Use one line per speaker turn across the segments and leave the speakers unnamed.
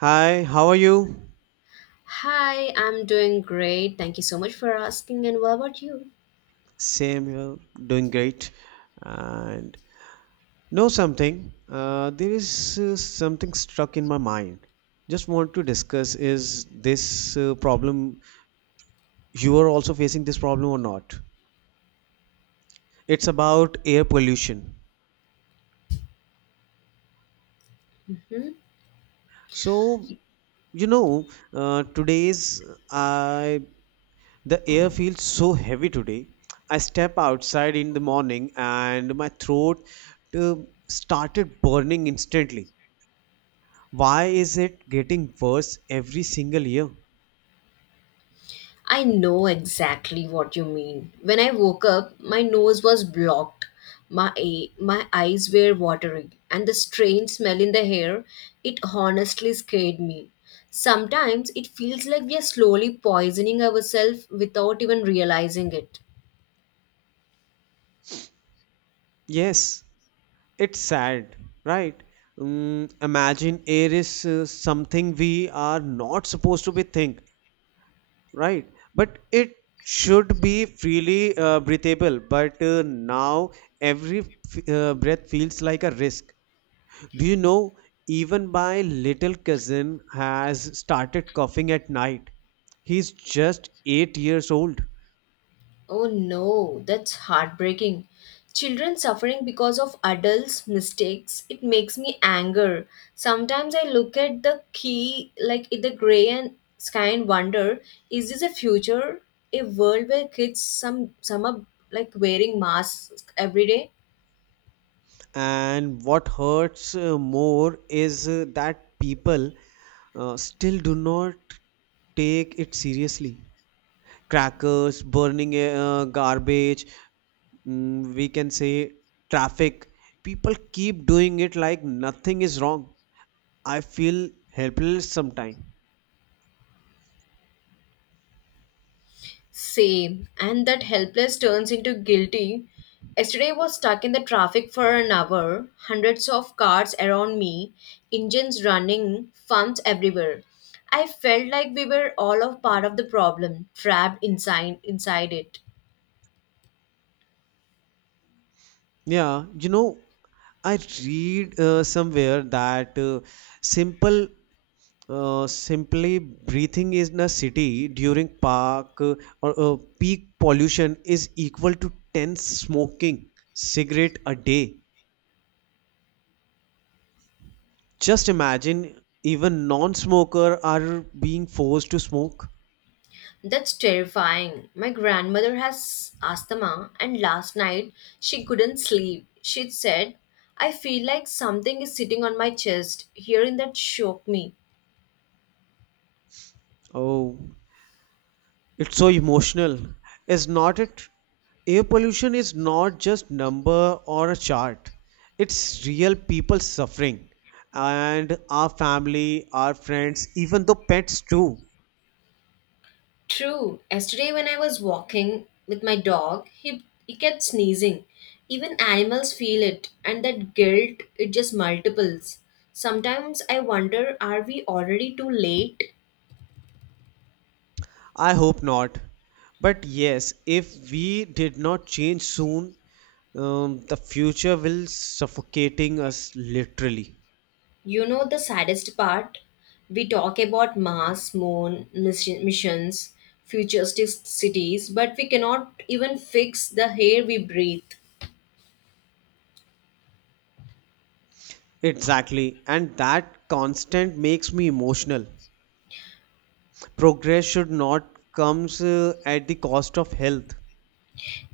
Hi, how are you?
Hi, I'm doing great. Thank you so much for asking. And what about you?
Samuel, doing great. And know something, there is something stuck in my mind. Just want to discuss is this problem, you are also facing this problem or not? It's about air pollution.
Hmm?
So, today's I the air feels so heavy today. I step outside in the morning and my throat uh, started burning instantly. Why is it getting worse every single year?
I know exactly what you mean. When I woke up, my nose was blocked. My eyes were watering, and the strange smell in the hair, it honestly scared me. Sometimes it feels like we are slowly poisoning ourselves without even realizing it.
Yes, it's sad, right? Imagine air is something we are not supposed to be think, right? But it should be freely breathable. But now every breath feels like a risk. Do you know? Even my little cousin has started coughing at night. He's just 8 years old.
Oh no, that's heartbreaking. Children suffering because of adults' mistakes, it makes me anger. Sometimes I look at the key, like in the gray and sky and wonder, is this a future? A world where kids some are like wearing masks every day?
And what hurts more is that people still do not take it seriously. Crackers, burning garbage, we can say traffic. People keep doing it like nothing is wrong. I feel helpless sometimes.
Same. And that helpless turns into guilty. Yesterday I was stuck in the traffic for an hour, hundreds of cars around me, engines running, fumes everywhere. I felt like we were all a part of the problem, trapped inside it.
Yeah, I read somewhere that simple simply breathing in a city during park or peak pollution is equal to 10 smoking cigarette a day. Just imagine even non-smoker are being forced to smoke.
That's terrifying. My grandmother has asthma, and last night she couldn't sleep. She said, I feel like something is sitting on my chest. Hearing that shook me.
Oh, it's so emotional. Is not it? Air pollution is not just number or a chart. It's real people suffering, and our family, our friends, even the pets too.
True. Yesterday, when I was walking with my dog, he kept sneezing. Even animals feel it, and that guilt, it just multiples. Sometimes I wonder, are we already too late?
I hope not. But yes, if we did not change soon, the future will suffocating us literally.
You know, the saddest part? We talk about Mars, Moon, missions, futuristic cities, but we cannot even fix the air we breathe.
Exactly, and that constant makes me emotional. Progress should not comes at the cost of health.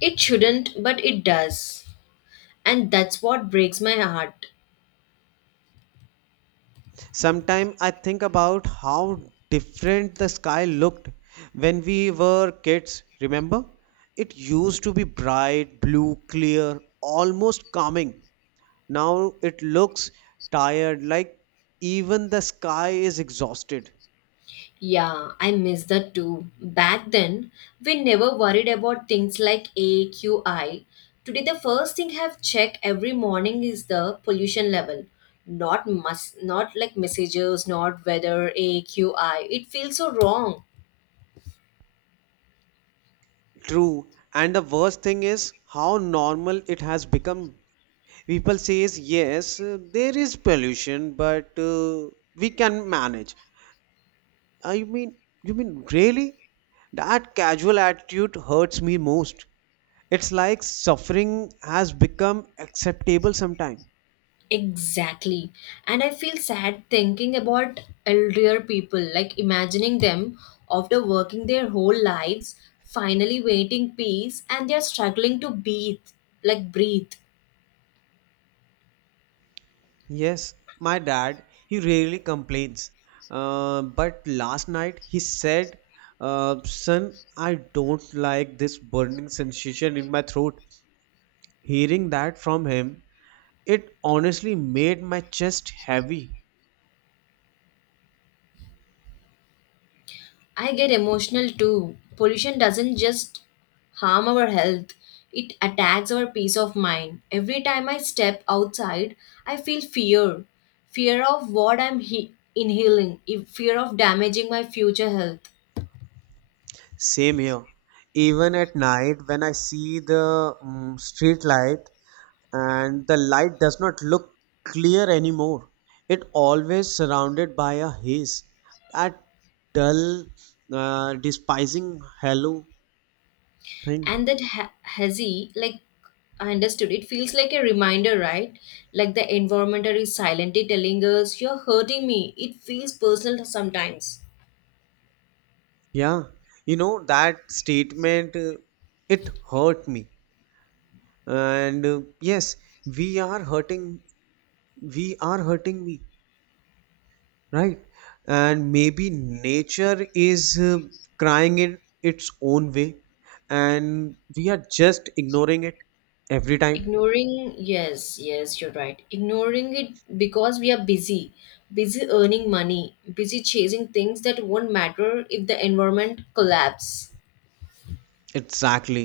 It shouldn't, but it does. And that's what breaks my heart.
Sometimes I think about how different the sky looked when we were kids. Remember, it used to be bright, blue, clear, almost calming. Now it looks tired, like even the sky is exhausted.
Yeah, I miss that too. Back then, we never worried about things like AQI. Today, the first thing I've checked every morning is the pollution level. Not must, not like messages, not weather, AQI. It feels so wrong.
True. And the worst thing is how normal it has become. People says yes, there is pollution, but we can manage. I mean, you mean really? That casual attitude hurts me most. It's like suffering has become acceptable sometime.
Exactly. And I feel sad thinking about elder people, like imagining them after working their whole lives, finally waiting peace, and they're struggling to breathe, like breathe.
Yes, my dad, he rarely complains. But last night he said, Son, I don't like this burning sensation in my throat. Hearing that from him, it honestly made my chest heavy.
I get emotional too. Pollution doesn't just harm our health, it attacks our peace of mind. Every time I step outside, I feel fear, of what I'm inhaling, fear of damaging my future health.
Same here. Even at night, when I see the street light and the light does not look clear anymore, it always surrounded by a haze. That dull, despising halo thing.
And that hazy, like I understood, it feels like a reminder, right? Like the environment is silently telling us, you're hurting me. It feels personal sometimes.
Yeah, you know that statement. It hurt me, and yes, we are hurting. We are hurting me, right? And maybe nature is crying in its own way, and we are just ignoring it every time.
Ignoring, yes, yes, you're right. Ignoring it because we are busy, busy earning money, busy chasing things that won't matter if the environment collapse.
Exactly.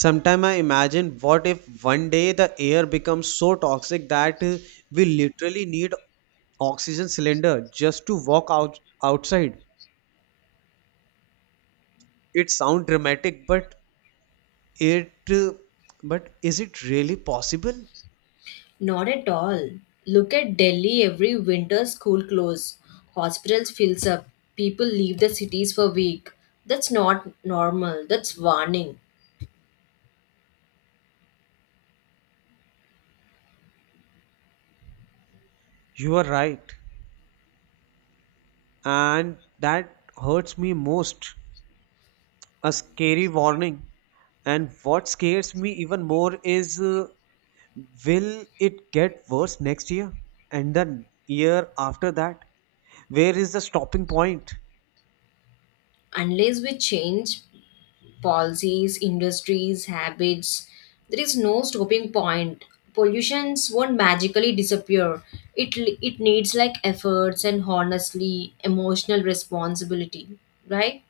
Sometime I imagine what if one day the air becomes so toxic that we literally need oxygen cylinder just to walk out outside. It sounds dramatic, it uh, but is it really possible?
Not at all. Look at Delhi every winter, school close, hospitals fills up, people leave the cities for week. That's not normal. That's warning.
You are right, and that hurts me most, a scary warning. And what scares me even more is, will it get worse next year and the year after that? Where is the stopping point?
Unless we change, policies, industries, habits. There is no stopping point. Pollutions won't magically disappear. It it needs like efforts and honestly emotional responsibility, right?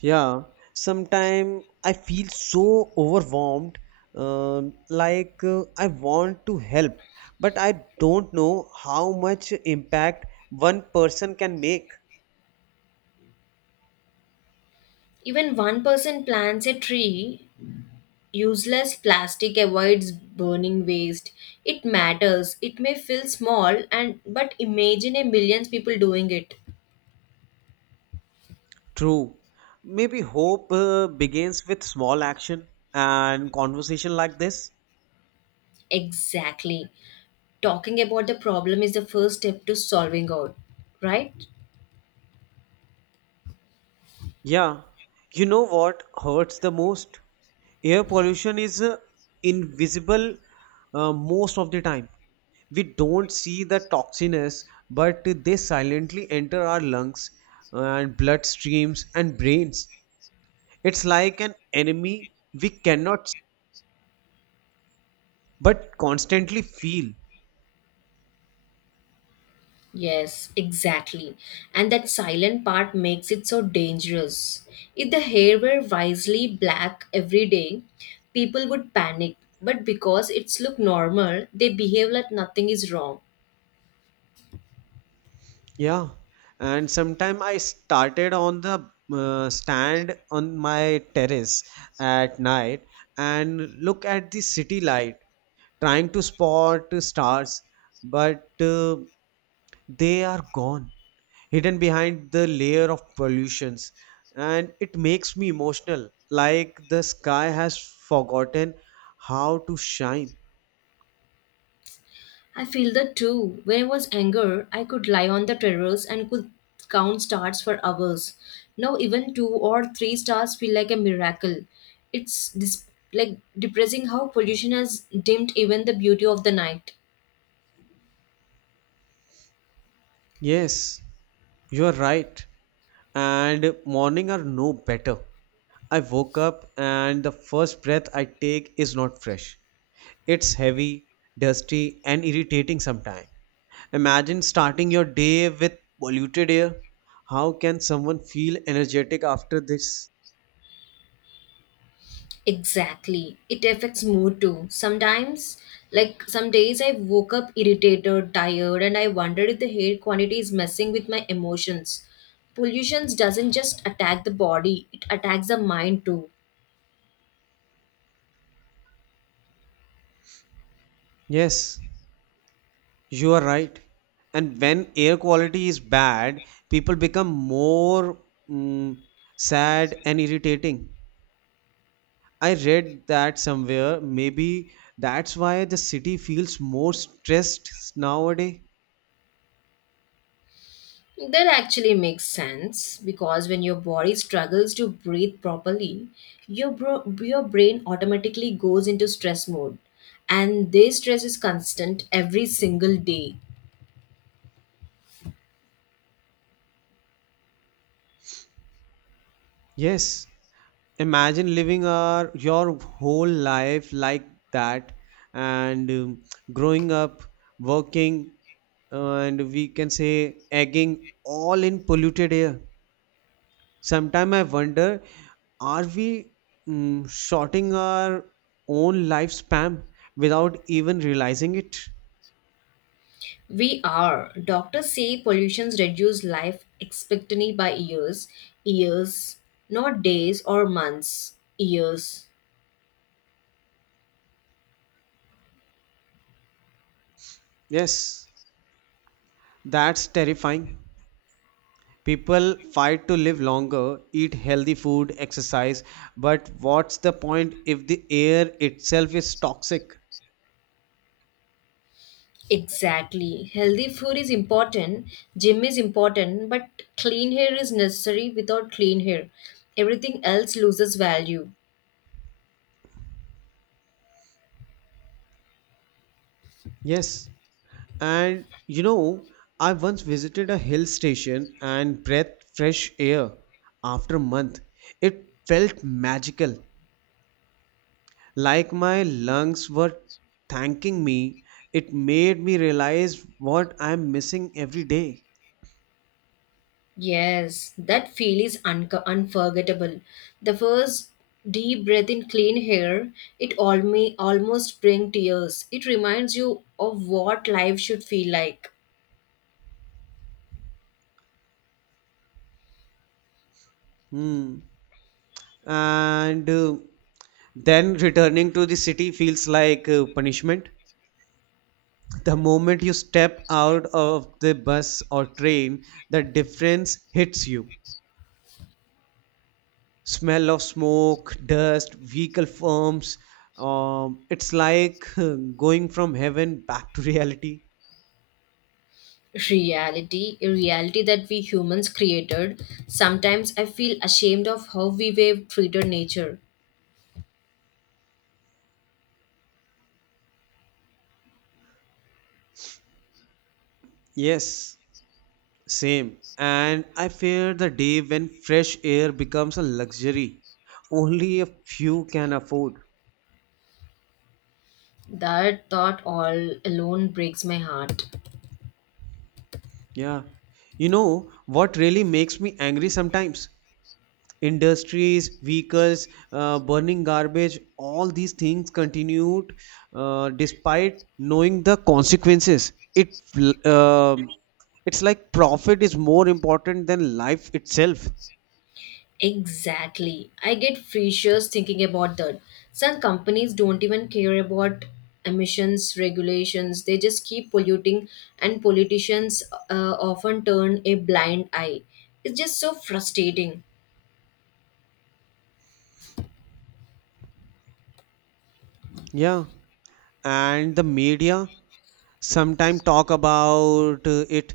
Yeah, sometimes I feel so overwhelmed, like I want to help, but I don't know how much impact one person can make.
Even one person plants a tree, useless plastic avoids burning waste. It matters. It may feel small and but imagine a millions people doing it.
True. Maybe hope begins with small action and conversation like this.
Exactly. Talking about the problem is the first step to solving out, right?
Yeah. You know what hurts the most? Air pollution is invisible most of the time. We don't see the toxins, but they silently enter our lungs and bloodstreams and brains. It's like an enemy we cannot but constantly feel.
Yes, exactly. And that silent part makes it so dangerous. If the hair were wisely black every day, people would panic. But because it's look normal, they behave like nothing is wrong.
Yeah, and sometime I started on the stand on my terrace at night and look at the city light, trying to spot stars, but they are gone, hidden behind the layer of pollutions, and it makes me emotional, like the sky has forgotten how to shine.
I feel that too. When I was younger, I could lie on the terrace and could count stars for hours. Now even two or three stars feel like a miracle. It's like depressing how pollution has dimmed even the beauty of the night.
Yes, you're right. And morning are no better. I woke up and the first breath I take is not fresh. It's heavy, dusty, and irritating sometimes. Imagine starting your day with polluted air. How can someone feel energetic after this?
Exactly. It affects mood too. Sometimes, like some days, I woke up irritated, tired, and I wondered if the hair quantity is messing with my emotions. Pollution doesn't just attack the body, it attacks the mind too.
Yes, you are right. And when air quality is bad, people become more mm, sad and irritating. I read that somewhere. Maybe that's why the city feels more stressed nowadays.
That actually makes sense because when your body struggles to breathe properly, your brain automatically goes into stress mode. And this stress is constant every single day.
Yes, imagine living your whole life like that, and growing up, working, and we can say egging all in polluted air. Sometimes I wonder, are we shorting our own lifespan without even realizing it?
We are. Doctors say pollutions reduce life expectancy by years. Years, not days or months. Years.
Yes. That's terrifying. People fight to live longer, eat healthy food, exercise, but what's the point if the air itself is toxic?
Exactly. Healthy food is important, gym is important, but clean hair is necessary without clean hair. Everything else loses value.
Yes, and I once visited a hill station and breathed fresh air after a month. It felt magical, like my lungs were thanking me. It made me realize what I'm missing every day.
Yes, that feel is unforgettable. The first deep breath in clean air, it almost brings tears. It reminds you of what life should feel like.
Hmm. And Then returning to the city feels like punishment. The moment you step out of the bus or train, the difference hits you. Smell of smoke, dust, vehicle fumes. It's like going from heaven back to reality.
Reality, a reality that we humans created. Sometimes I feel ashamed of how we have treated nature.
Yes, same. And I fear the day when fresh air becomes a luxury only a few can afford.
That thought all alone breaks my heart.
Yeah. You know what really makes me angry sometimes? Industries, vehicles, burning garbage, all these things continued despite knowing the consequences. It uh, it's like profit is more important than life itself.
Exactly. I get freshers thinking about that. Some companies don't even care about emissions regulations, they just keep polluting, and politicians often turn a blind eye. It's just so frustrating.
Yeah, and the media sometimes talk about it,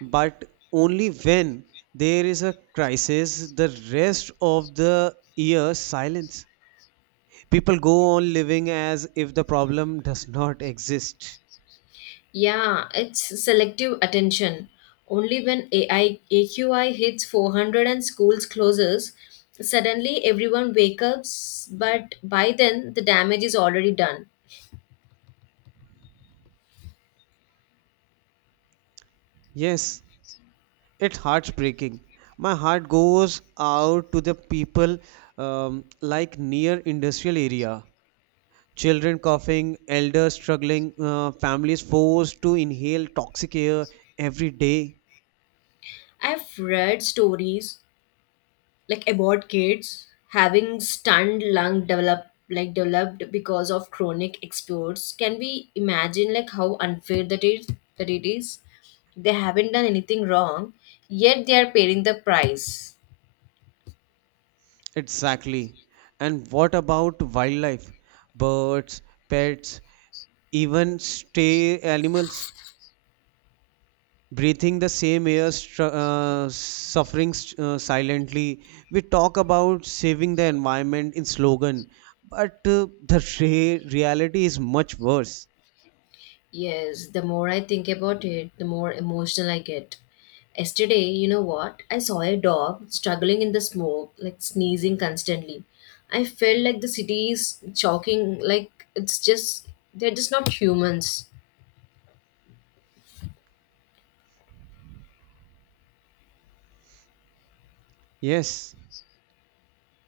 but only when there is a crisis. The rest of the year, silence. People go on living as if the problem does not exist.
Yeah, it's selective attention. Only when AI AQI hits 400 and schools closes, suddenly everyone wakes up, but by then the damage is already done.
Yes, it's heartbreaking. My heart goes out to the people, like near industrial area. Children coughing, elders struggling, families forced to inhale toxic air every day.
I've read stories like about kids having stunned lung develop like developed because of chronic exposures. Can we imagine like how unfair that is, that it is, they haven't done anything wrong, yet they are paying the price.
Exactly. And what about wildlife? Birds, pets, even stray animals breathing the same air, suffering silently. We talk about saving the environment in slogan, but the reality is much worse.
Yes, the more I think about it, the more emotional I get. Yesterday, you know what, I saw a dog struggling in the smoke, like sneezing constantly. I felt like the city is choking, like it's just, they're just not humans.
Yes,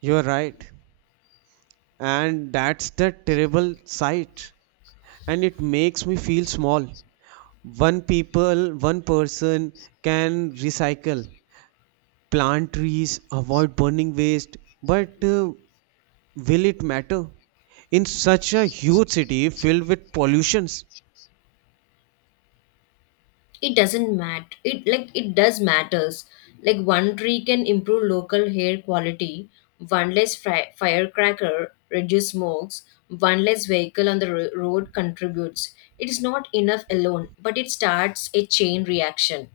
you're right. And that's the terrible sight. And it makes me feel small. One person can recycle, plant trees, avoid burning waste, but will it matter? In such a huge city filled with pollutions,
It doesn't matter, it like it does matters, like one tree can improve local air quality, one less firecracker reduce smokes, one less vehicle on the road contributes. It is not enough alone, but it starts a chain reaction.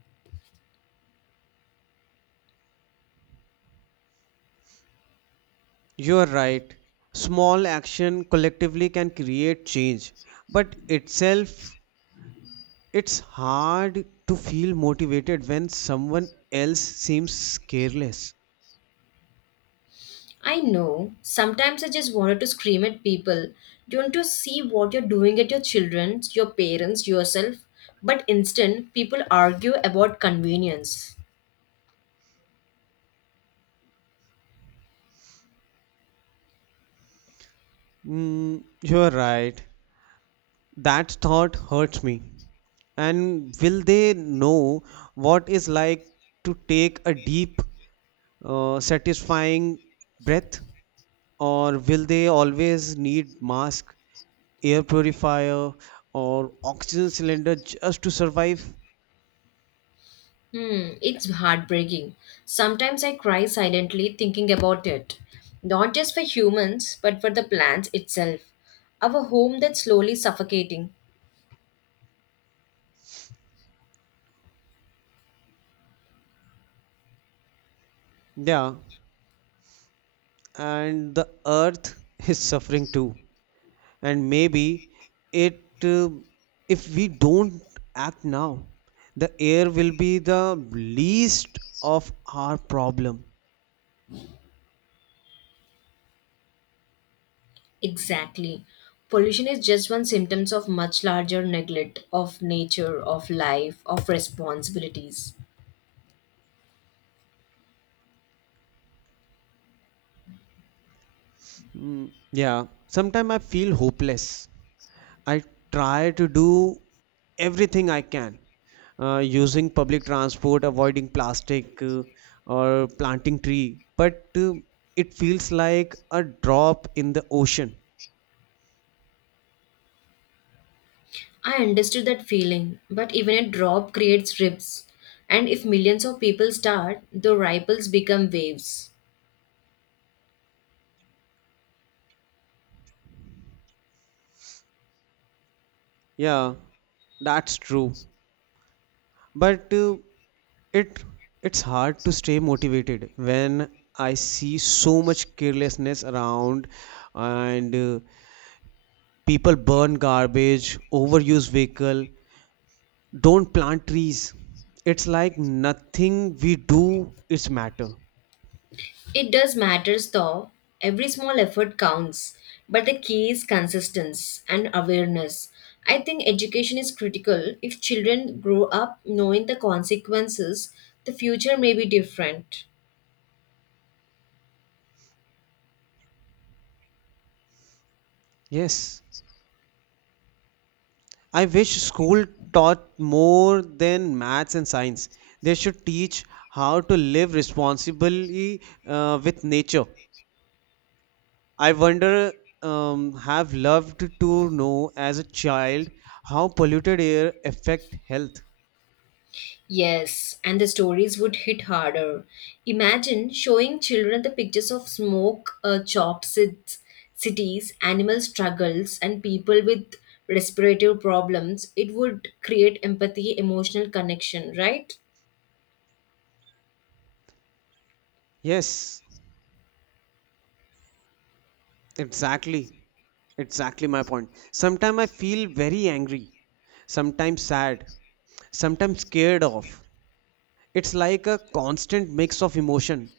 you are right. Small action collectively can create change, but itself, it's hard to feel motivated when someone else seems careless.
I know, sometimes I just wanted to scream at people, don't you see what you're doing at your children's, your parents, yourself? But instead people argue about convenience.
You are right. That thought hurts me. And will they know what is like to take a deep, satisfying breath? Or will they always need mask, air purifier, or oxygen cylinder just to survive?
Hmm, it's heartbreaking. Sometimes I cry silently thinking about it. Not just for humans, but for the plants itself. Our home that's slowly suffocating.
Yeah, and the earth is suffering too. And maybe, it if we don't act now, the air will be the least of our problem.
Exactly. Pollution is just one symptom of much larger neglect of nature, of life, of responsibilities.
Mm, yeah, sometimes I feel hopeless. I try to do everything I can, using public transport, avoiding plastic, or planting tree. But it feels like a drop in the ocean.
I understood that feeling, but even a drop creates ribs. And if millions of people start, the ripples become waves.
Yeah, that's true. But it it's hard to stay motivated when I see so much carelessness around, and people burn garbage, overuse vehicle, don't plant trees. It's like nothing we do is matter.
It does matters though. Every small effort counts, but the key is consistency and awareness. I think education is critical. If children grow up knowing the consequences, the future may be different.
Yes. I wish school taught more than maths and science. They should teach how to live responsibly with nature. I wonder, have loved to know as a child how polluted air affect health.
Yes, and the stories would hit harder. Imagine showing children the pictures of smoke, chalked cities, animal struggles, and people with respiratory problems. It would create empathy, emotional connection, right?
Yes, exactly. Exactly my point. Sometimes I feel very angry, sometimes sad, sometimes scared of. It's like a constant mix of emotion.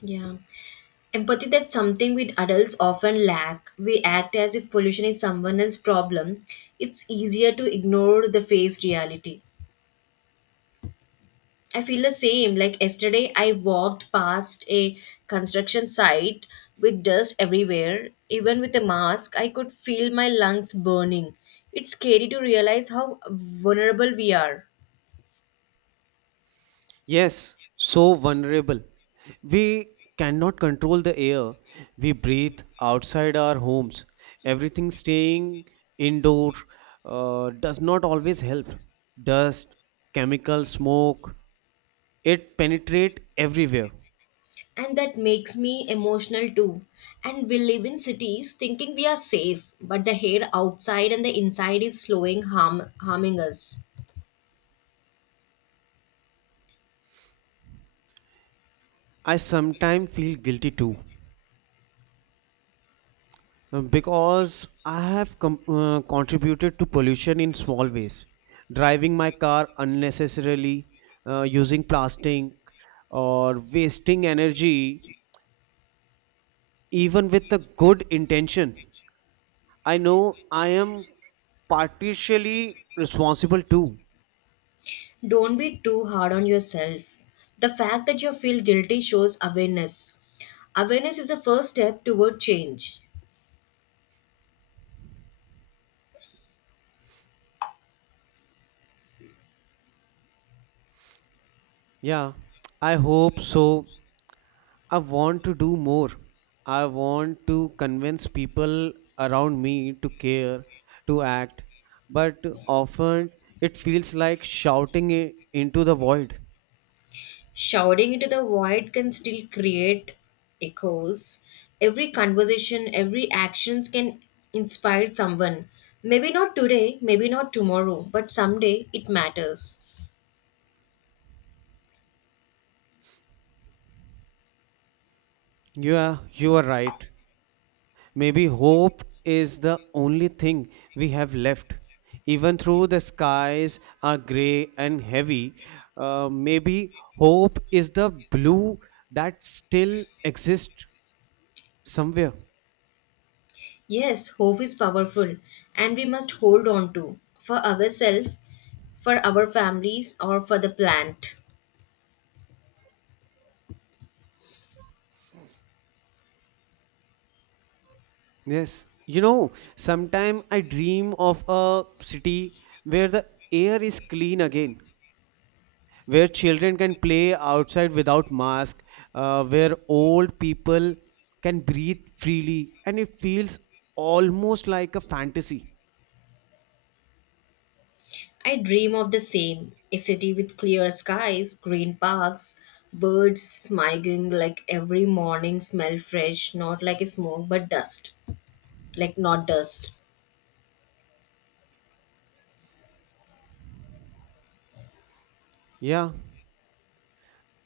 Yeah. Empathy, that's something we adults often lack. We act as if pollution is someone else's problem. It's easier to ignore the face reality. I feel the same. Like yesterday, I walked past a construction site with dust everywhere. Even with a mask, I could feel my lungs burning. It's scary to realize how vulnerable we are.
Yes, so vulnerable. We cannot control the air we breathe outside our homes. Everything staying indoor does not always help. Dust, chemical smoke, it penetrate everywhere.
And that makes me emotional too, and we live in cities thinking we are safe, but the air outside and the inside is slowing harming us.
I sometimes feel guilty too. Because I have contributed to pollution in small ways, driving my car unnecessarily, using plastic, or wasting energy, even with a good intention. I know I am partially responsible too.
Don't be too hard on yourself. The fact that you feel guilty shows awareness. Awareness is a first step toward change.
Yeah, I hope so. I want to do more. I want to convince people around me to care, to act, but often it feels like shouting into the void.
Shouting into the void can still create echoes. Every conversation, every actions can inspire someone, maybe not today, maybe not tomorrow, but someday, it matters.
Yeah, you are right. Maybe hope is the only thing we have left. Even though the skies are grey and heavy, maybe hope is the blue that still exists somewhere.
Yes, hope is powerful, and we must hold on to for ourselves, for our families, or for the plant.
Yes, sometime I dream of a city where the air is clean again, where children can play outside without mask, where old people can breathe freely, and it feels almost like a fantasy.
I dream of the same, a city with clear skies, green parks, birds smiling like every morning, smell fresh, not like smoke but dust, like not dust.
Yeah,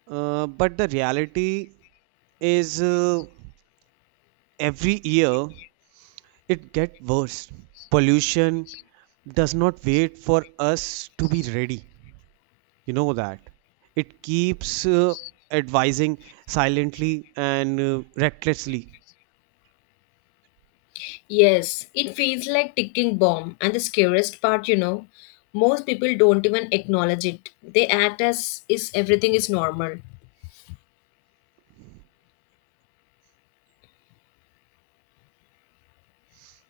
but the reality is every year it gets worse. Pollution does not wait for us to be ready, you know that. It keeps advising silently and recklessly.
Yes, it feels like ticking bomb, and the scariest part, you know, most people don't even acknowledge it. They act as is everything is normal.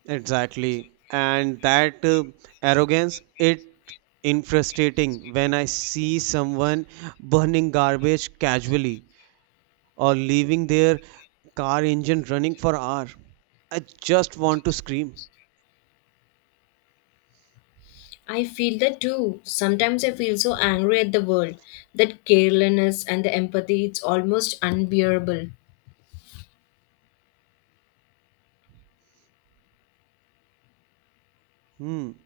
Exactly, and that arrogance, it infuriating. When I see someone burning garbage casually or leaving their car engine running for hour, I just want to scream.
I feel that too. Sometimes I feel so angry at the world, that carelessness and the empathy, it's almost unbearable.
hmm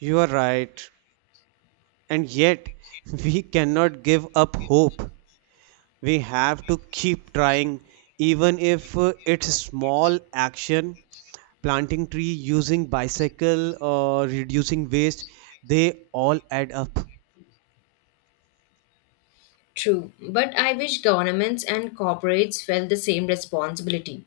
you are right, and yet we cannot give up hope. We have to keep trying, even if it's small action. Planting tree, using bicycle, or reducing waste, they all add up.
True, but I wish governments and corporates felt the same responsibility.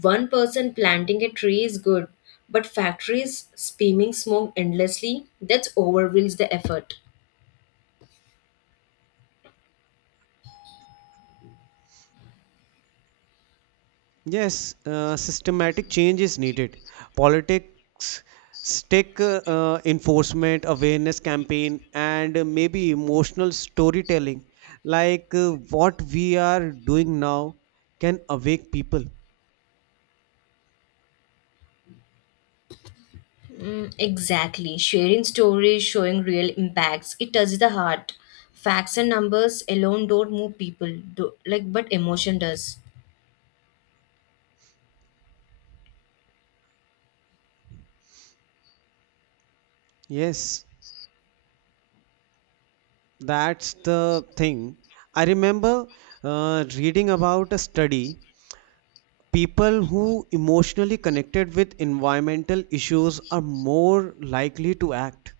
One person planting a tree is good, but factories spewing smoke endlessly, that overwhelms the effort.
Yes, systematic change is needed. Politics stick, enforcement, awareness campaign, and maybe emotional storytelling, like what we are doing now, can awake people.
Mm, exactly. Sharing stories, showing real impacts, it touches the heart. Facts and numbers alone don't move people, do, like but emotion does.
Yes, that's the thing. I remember reading about a study. People who emotionally connected with environmental issues are more likely to act.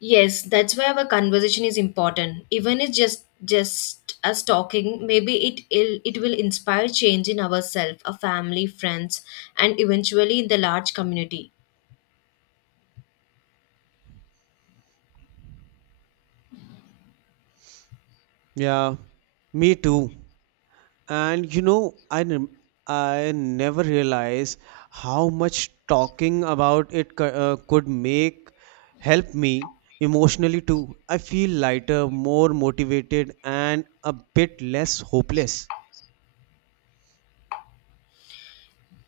Yes, that's why our conversation is important. Even it's just us talking, maybe it will inspire change in ourselves, our family, friends, and eventually in the large community.
Yeah, me too. And I never realized how much talking about it could make help me emotionally too. I feel lighter, more motivated, and a bit less hopeless.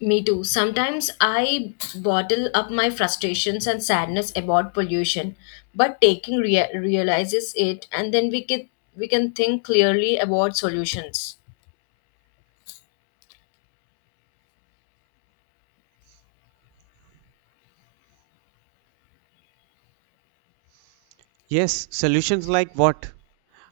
Me too. Sometimes I bottle up my frustrations and sadness about pollution, but taking realizes it, and then we can think clearly about solutions.
Yes, solutions like what?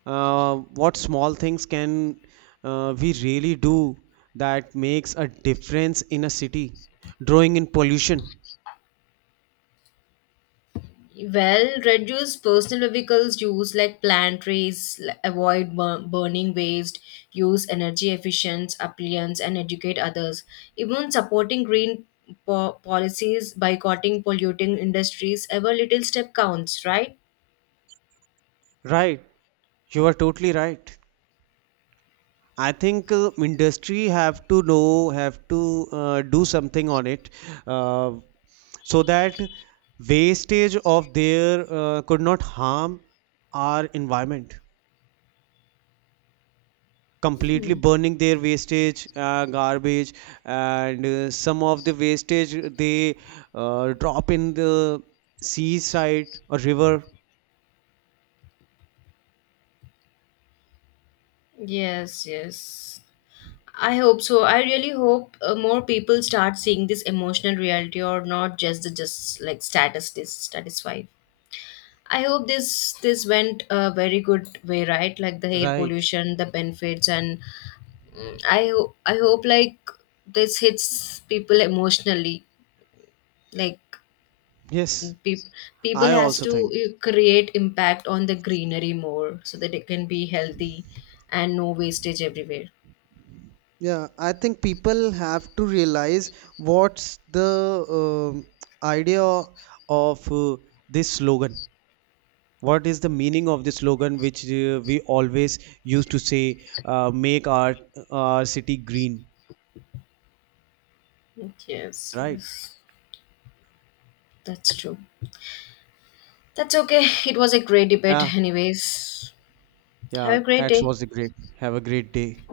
What small things can we really do that makes a difference in a city? Drawing in pollution.
Well, reduce personal vehicles use like plant trees, avoid burning waste, use energy efficient appliances, and educate others. Even supporting green policies, boycotting polluting industries, every little step counts, right?
Right, you are totally right. I think industry have to know, have to do something on it, uh, so that wastage of their could not harm our environment. Completely burning their wastage garbage, and some of the wastage they drop in the seaside or river.
Yes, yes. I hope so. I really hope more people start seeing this emotional reality or not just the just like statistics, satisfied. I hope this went a very good way, right? Like the air
Right.
pollution, the benefits, and mm, I hope like this hits people emotionally. Like
Yes,
pe- people
I
has
also
to
think.
create impact on the greenery more so that it can be healthy and no wastage everywhere.
Yeah, I think people have to realize what's the um idea of this slogan, what is the meaning of this slogan which we always used to say, make our city green,
Yes,
right?
yes, that's true. That's okay. It was a great debate, anyways.
Yeah,
Have a great
that
day.
was great. Have a great day.